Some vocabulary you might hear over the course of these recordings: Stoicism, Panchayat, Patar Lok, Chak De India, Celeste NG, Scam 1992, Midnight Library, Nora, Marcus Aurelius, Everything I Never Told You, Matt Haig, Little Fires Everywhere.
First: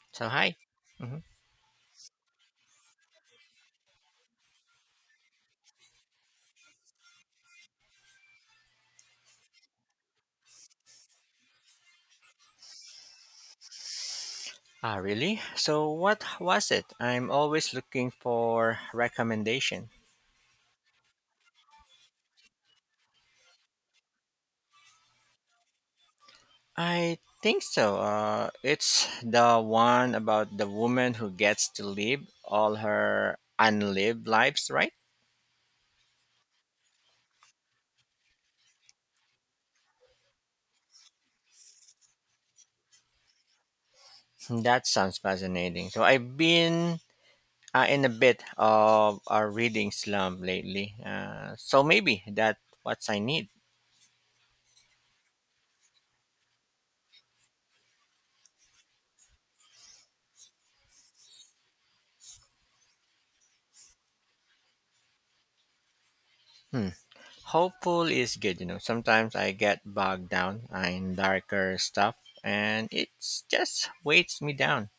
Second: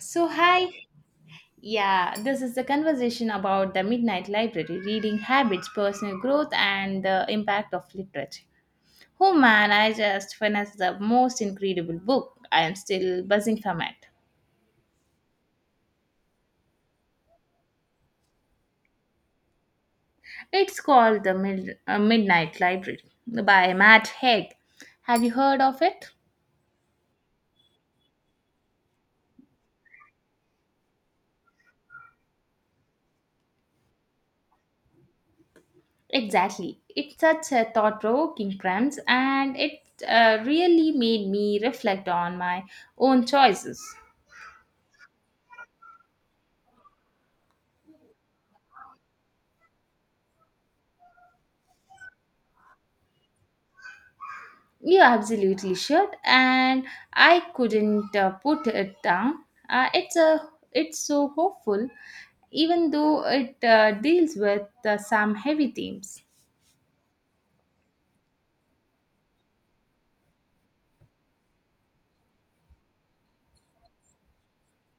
So, So hi. hi. Mhm. Yeah, this is the conversation about the Midnight Library, reading habits, personal growth, and the impact of literature. Oh man, I just finished the most incredible book. I am still buzzing from it. Ah, really? So what was it? I'm always looking for recommendation. It's called The Midnight Library by Matt Haig. Have you heard of it? I think so. It's the one about the woman who gets to live all her unlived lives, right? Exactly. It's such a thought provoking premise, and it really made me reflect on my own choices. That sounds fascinating. So I've been in a bit of a reading slump lately. So maybe that what I need. You absolutely should, and I couldn't put it down. Uh, it's a it's so hopeful, even though it deals with some heavy themes. Hmm. Hopeful is good, you know. Sometimes I get bogged down in darker stuff and it just weights me down.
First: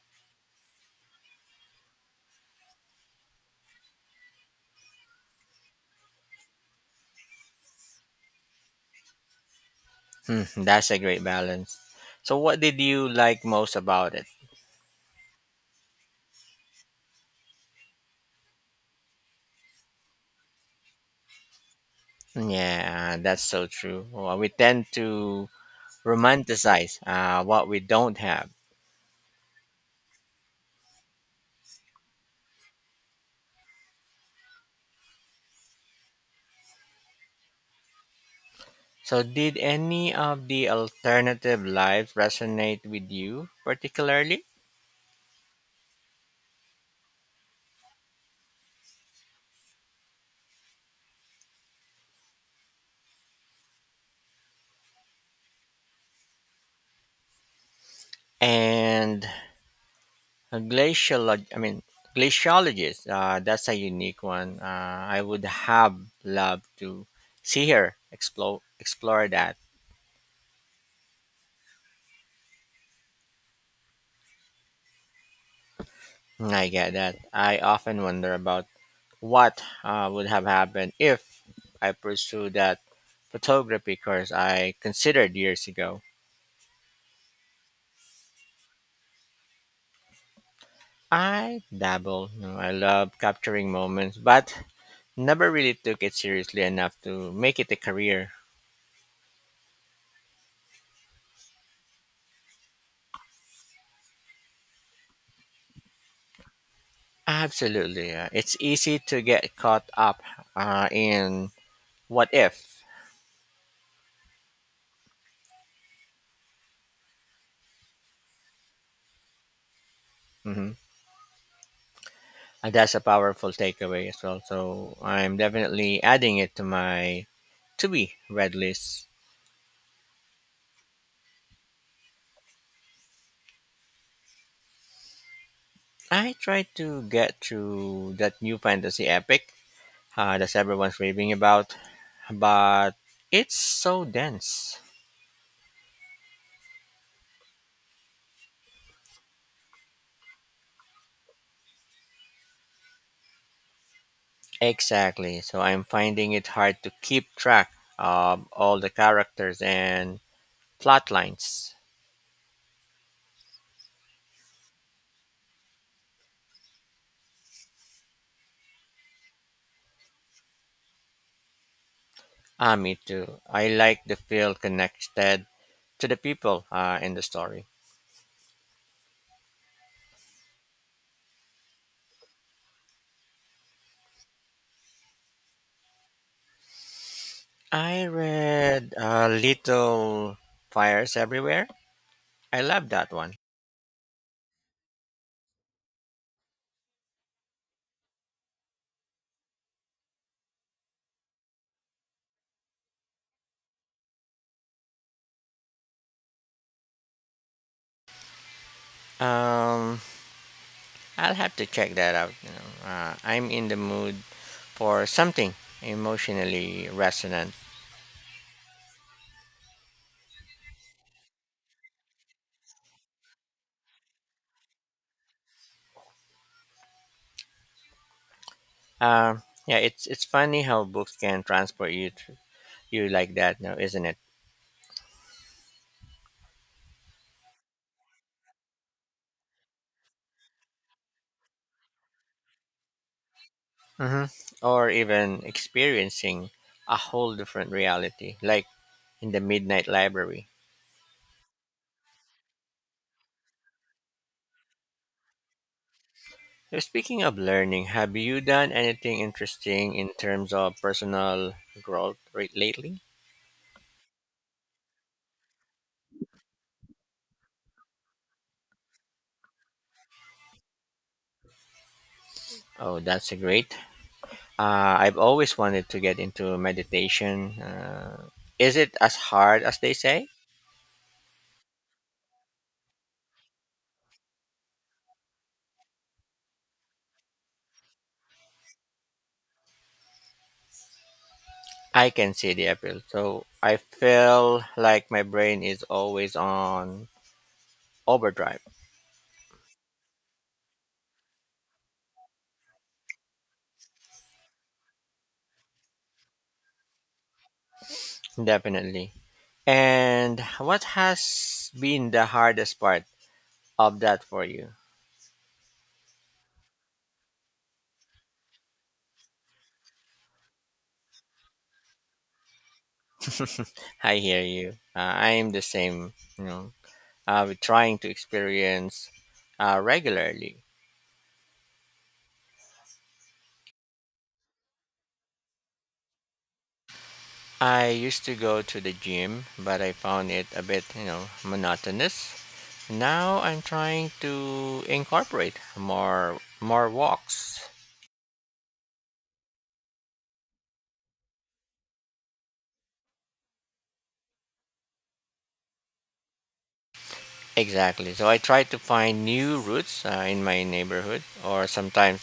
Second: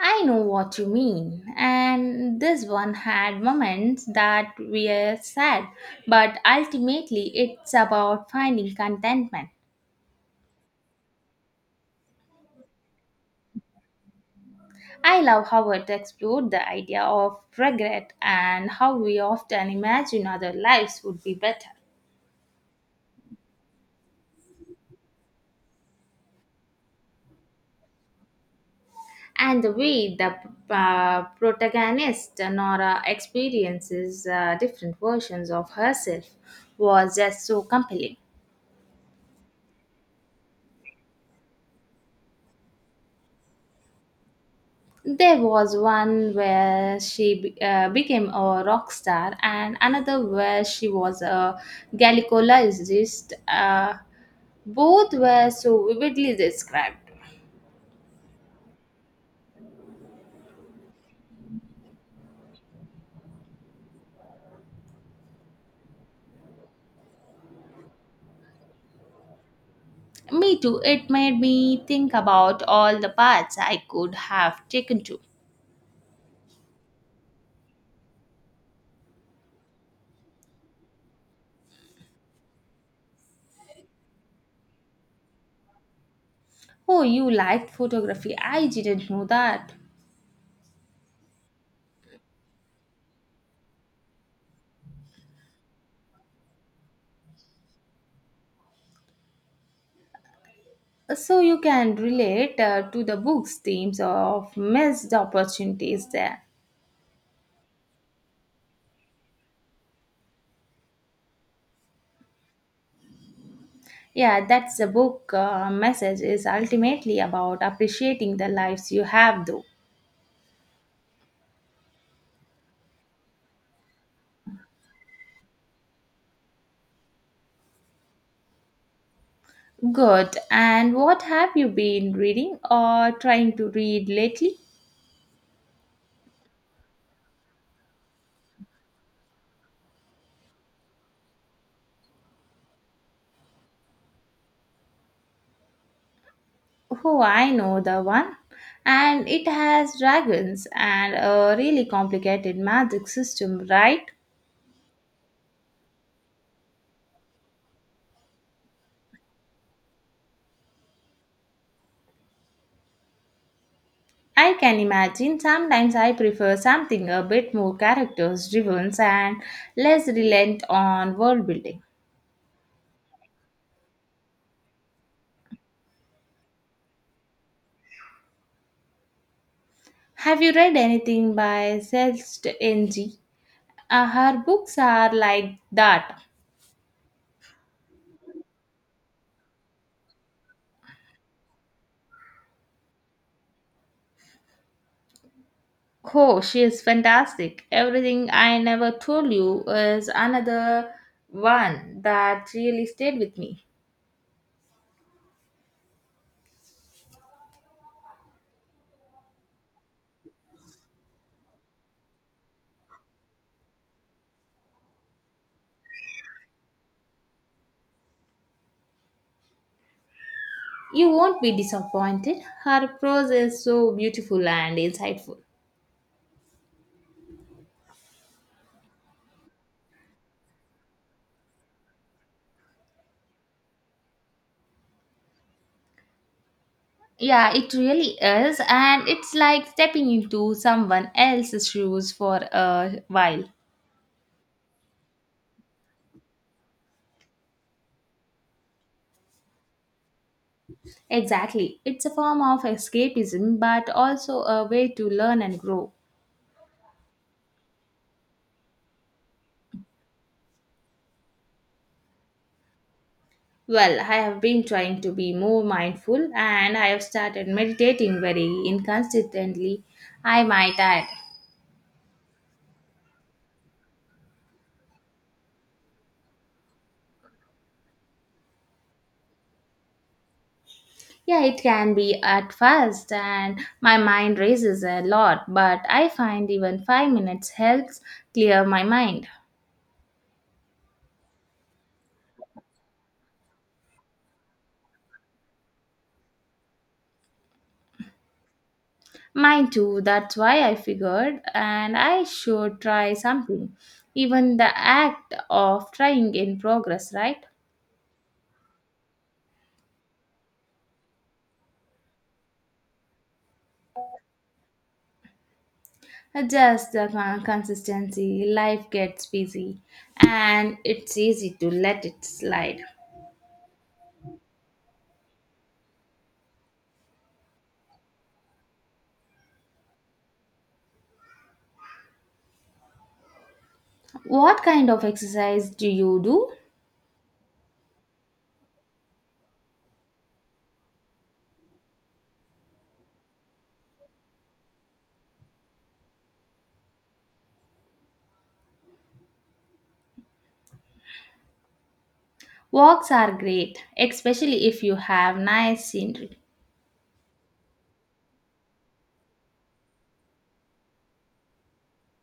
I know what you mean, and this one had moments that were sad, but ultimately it's about finding contentment. Hmm, that's a great balance. So, what did you like most about it? I love how it explored the idea of regret and how we often imagine other lives would be better. Yeah, that's so true. Well, we tend to romanticize what we don't have. And the way the protagonist Nora experiences different versions of herself was just so compelling. So, did any of the alternative lives resonate with you particularly? There was one where she became a rock star, and another where she was a gynecologist. Both were so vividly described. And a glacialog glaciologist. That's a unique one. I would have loved to see her explore that. Me too, it made me think about all the paths I could have taken to. I get that. I often wonder about what would have happened if I pursued that photography course I considered years ago. Oh, you liked photography. I didn't know that. I dabble. You know, I love capturing moments, but never really took it seriously enough to make it a career. So you can relate to the book's themes of missed opportunities there. Absolutely, yeah. It's easy to get caught up in what if. Yeah, that's the book message is ultimately about appreciating the lives you have though. Hmm. And that's a powerful takeaway as well. So I'm definitely adding it to my to be read list. Good. And what have you been reading or trying to read lately? I tried to get through that new fantasy epic that everyone's raving about, but it's so dense. Oh, I know the one. And it has dragons and a really complicated magic system, right? Exactly. So I'm finding it hard to keep track of all the characters and plot lines. I can imagine sometimes I prefer something a bit more characters driven and less reliant on world building. Ah, me too. I like to feel connected to the people in the story. Have you read anything by Celeste NG? Her books are like that. I read Little Fires Everywhere. I love that one. Oh, she is fantastic. Everything I Never Told You is another one that really stayed with me. Um, I'll have to check that out. You know, I'm in the mood for something emotionally resonant. You won't be disappointed. Her prose is so beautiful and insightful. Uh, yeah, it's funny how books can transport you to, you like that now, isn't it? Yeah, it really is. And it's like stepping into someone else's shoes for a while. Mm-hmm. Or even experiencing a whole different reality, like in the Midnight Library. Exactly. It's a form of escapism, but also a way to learn and grow. So speaking of learning, have you done anything interesting in terms of personal growth lately? Well, I have been trying to be more mindful and I have started meditating very inconsistently. I might add. Oh, that's a great. I've always wanted to get into meditation. Is it as hard as they say? Yeah, it can be at first, and my mind races a lot, but I find even five minutes helps clear my mind. I can see the appeal. So I feel like my brain is always on overdrive. Mine too, that's why I figured, and I should try something. Even the act of trying in progress, right? Definitely. And what has been the hardest part of that for you? Just the consistency, life gets busy, and it's easy to let it slide. I hear you. I am the same. You know, with trying to experience regularly. What kind of exercise do you do? I used to go to the gym, but I found it a bit, you know, monotonous. Now I'm trying to incorporate more walks. Walks are great, especially if you have nice scenery. Exactly. So I try to find new routes in my neighborhood, or sometimes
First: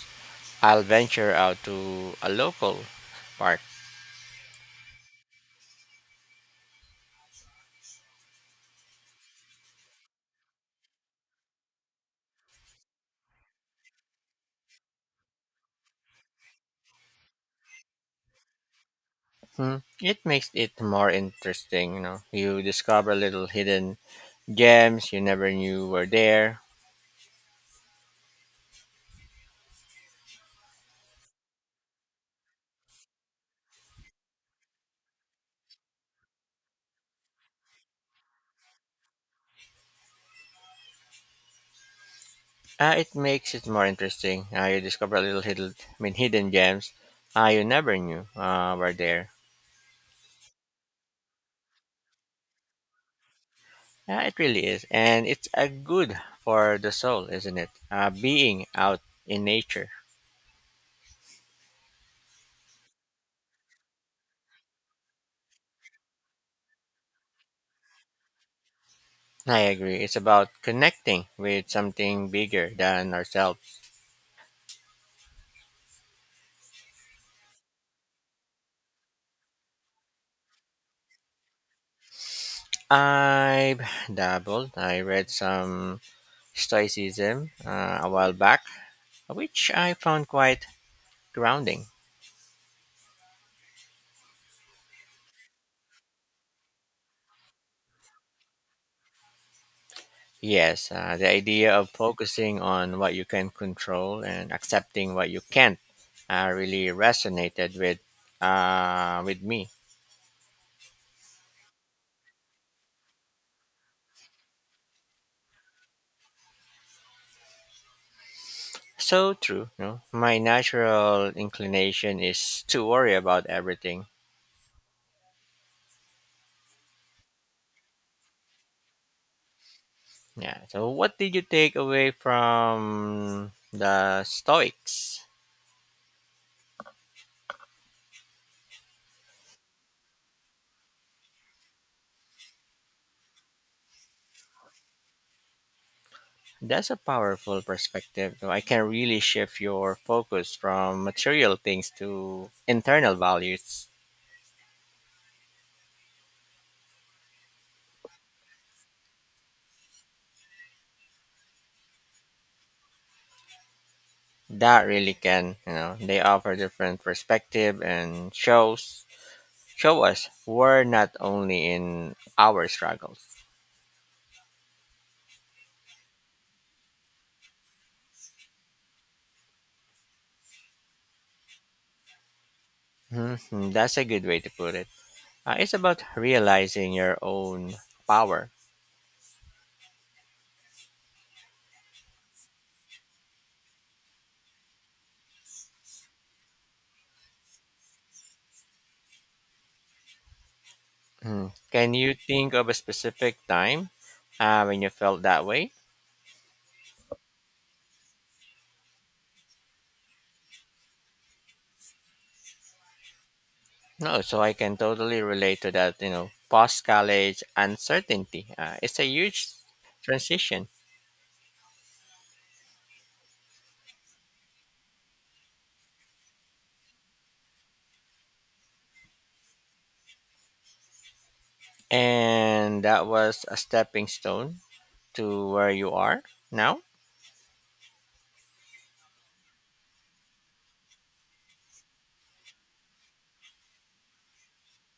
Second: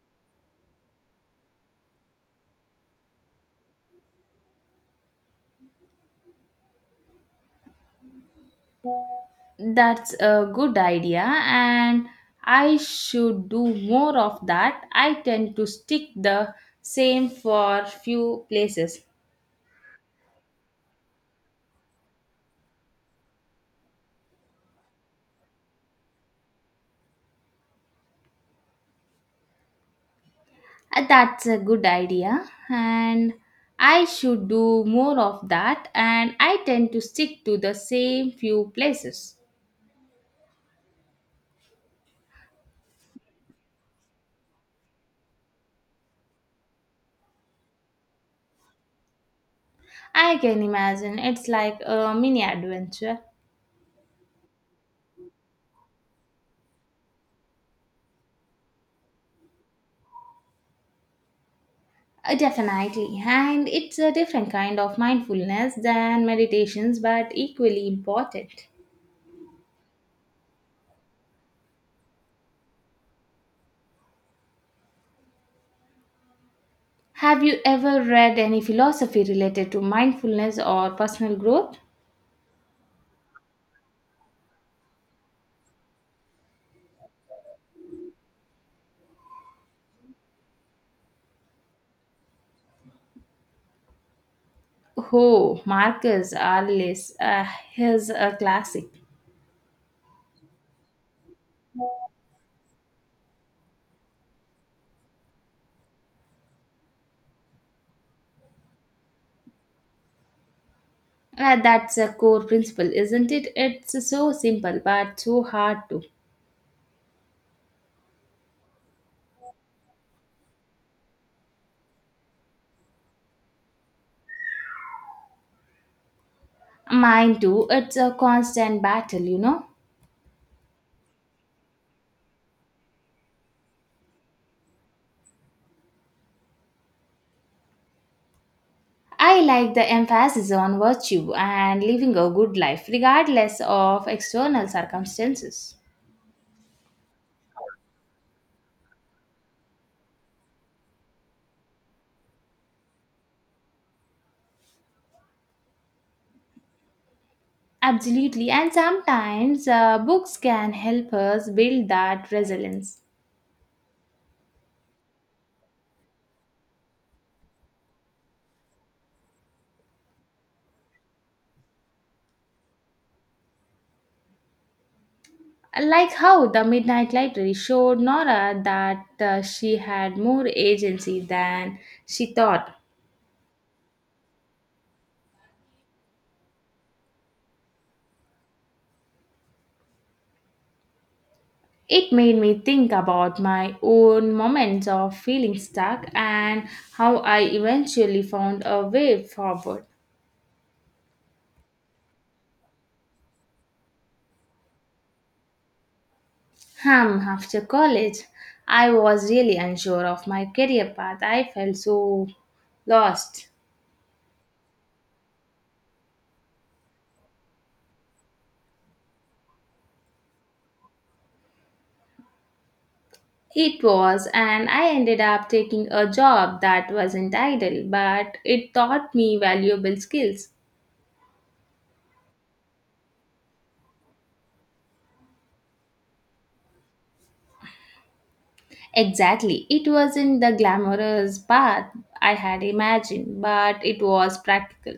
I'll venture out to a local park. That's a good idea, and I should do more of that. I tend to stick the same for few places. Hmm. It makes it more interesting, you know. You discover little hidden gems you never knew were there. That's a good idea, and I should do more of that, and I tend to stick to the same few places. It makes it more interesting. You discover little hidden, hidden gems you never knew were there. I can imagine it's like a mini adventure. It really is. And it's a good for the soul, isn't it? Being out in nature. Definitely, and it's a different kind of mindfulness than meditations, but equally important. I agree. It's about connecting with something bigger than ourselves. Have you ever read any philosophy related to mindfulness or personal growth? I've dabbled. I read some Stoicism a while back, which I found quite grounding. Oh, Marcus Aurelius, he's a classic. Yes, the idea of focusing on what you can control and accepting what you can't really resonated with with me. That's a core principle, isn't it? It's so simple but so hard to. So true. No, my natural inclination is to worry about everything. Mine too, it's a constant battle, you know. Yeah. So, what did you take away from the Stoics? I like the emphasis on virtue and living a good life, regardless of external circumstances. That's a powerful perspective. So I can really shift your focus from material things to internal values. Absolutely, and sometimes books can help us build that resilience. That really can, you know, they offer different perspective and show us we're not only in our struggles. Like how the Midnight Library showed Nora that she had more agency than she thought. Mhm, that's a good way to put it. It's about realizing your own power. It made me think about my own moments of feeling stuck and how I eventually found a way forward. Mhm. Can you think of a specific time when you felt that way? Hmm, after college, I was really unsure of my career path. I felt so lost. No, so I can totally relate to that. You know, post college uncertainty. It's a huge transition, It was, and I ended up taking a job that wasn't idle, but it taught me valuable skills. and that was a stepping stone to where you are now. Exactly. It wasn't the glamorous path I had imagined, but it was practical.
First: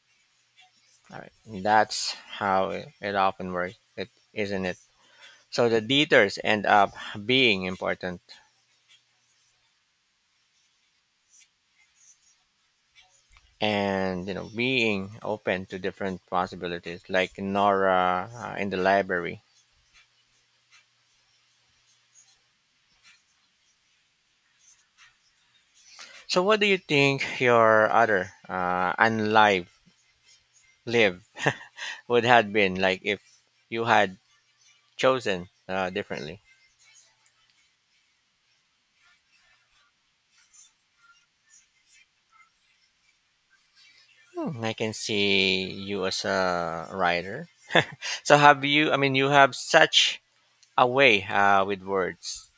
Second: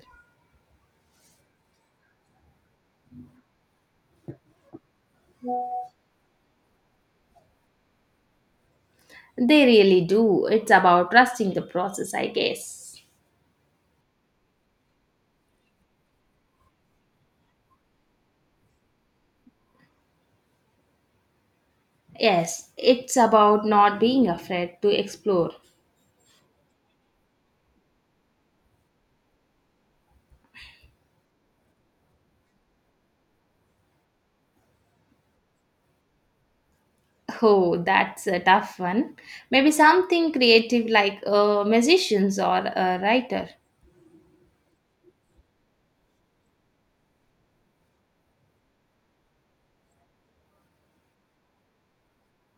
All right. That's how it often works, it, isn't it? So the leaders end up being important They really do. It's about trusting the process, I guess. and you know being open to different possibilities, like Nora in the library. Yes, it's about not being afraid to explore. So what do you think your other unlive live would have been like if you had chosen differently? Oh, that's a tough one. Maybe something creative like a musician or a writer. Hmm, I can see you as a writer. So have you? I mean, you have such away with words.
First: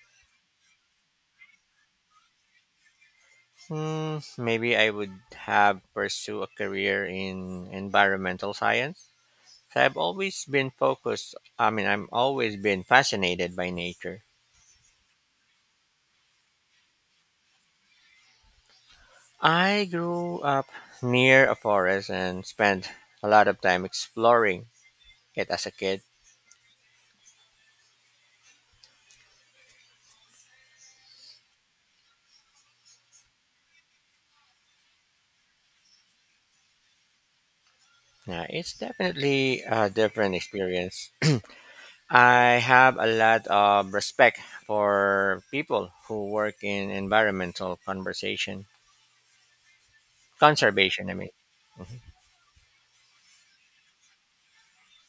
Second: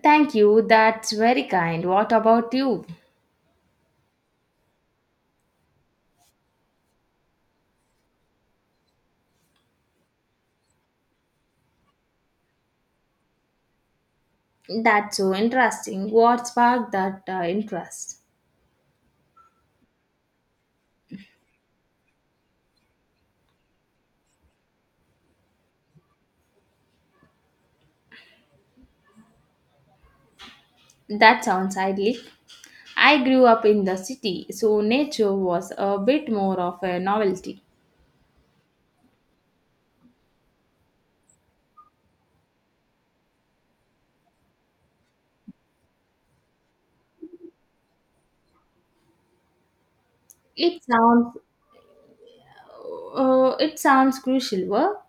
Thank you. That's very kind. What about you? Hmm, maybe I would have pursued a career in environmental science. So I've always been focused. I'm always been fascinated by nature. That's so interesting. What sparked that interest? I grew up near a forest and spent a lot of time exploring it as a kid. That sounds idyllic. I grew up in the city, so nature was a bit more of a novelty. Now, it's definitely a different experience. I have a lot of respect for people who work in environmental conversation. It Conservation, I mean. sounds Mhm. It sounds crucial work.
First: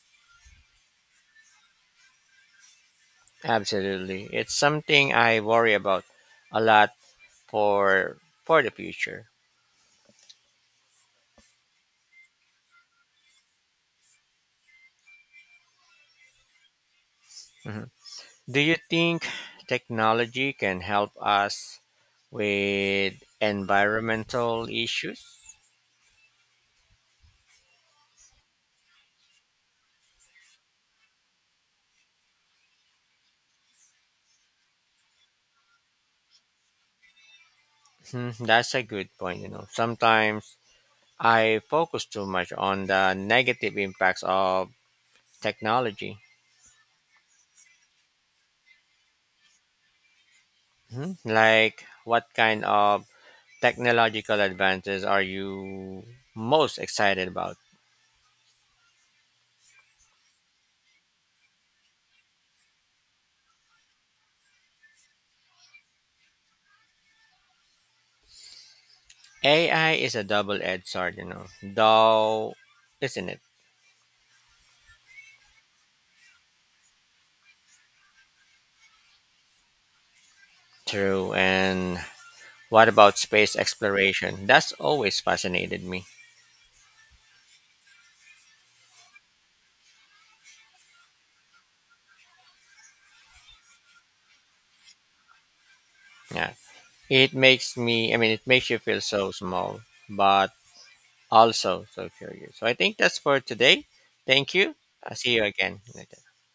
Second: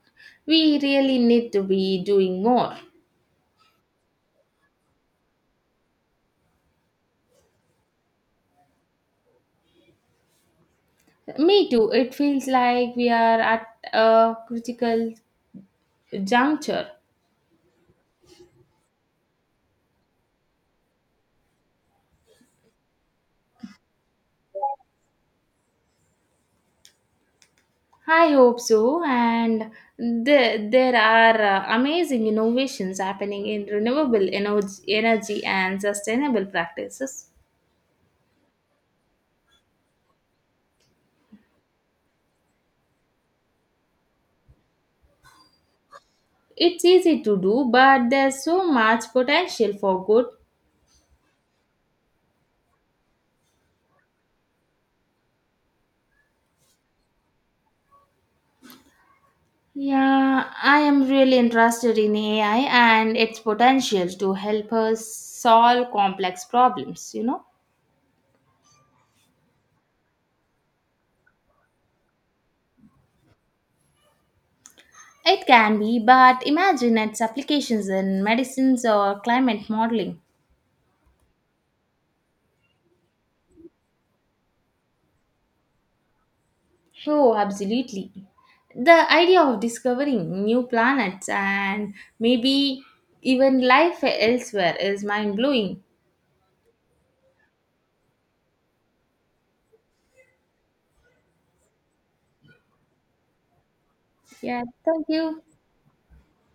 We really need to be doing more. Absolutely. It's something I worry about a lot for for the future. Me too. It feels like we are at a critical juncture. Mhm. Do you think technology can help us with environmental issues? I hope so. And there are amazing innovations happening in renewable energy, energy and sustainable practices. Hmm, that's a good point. You know, sometimes I focus too much on the negative impacts of technology. It's easy to do, but there's so much potential for good. Hmm, like, what kind of technological advances are you most excited about? Yeah, I am really interested in AI and its potential to help us solve complex problems, you know. AI is a double-edged sword, you know, though, isn't it? It can be, but imagine its applications in medicines or climate modeling. True. And what about space exploration? That's always fascinated me. Oh, absolutely. The idea of discovering new planets and maybe even life elsewhere is mind blowing. Yeah. It makes me, it makes you feel so small, but also so curious. So I think that's for today. Thank Yeah, you. thank I'll see you. you again later.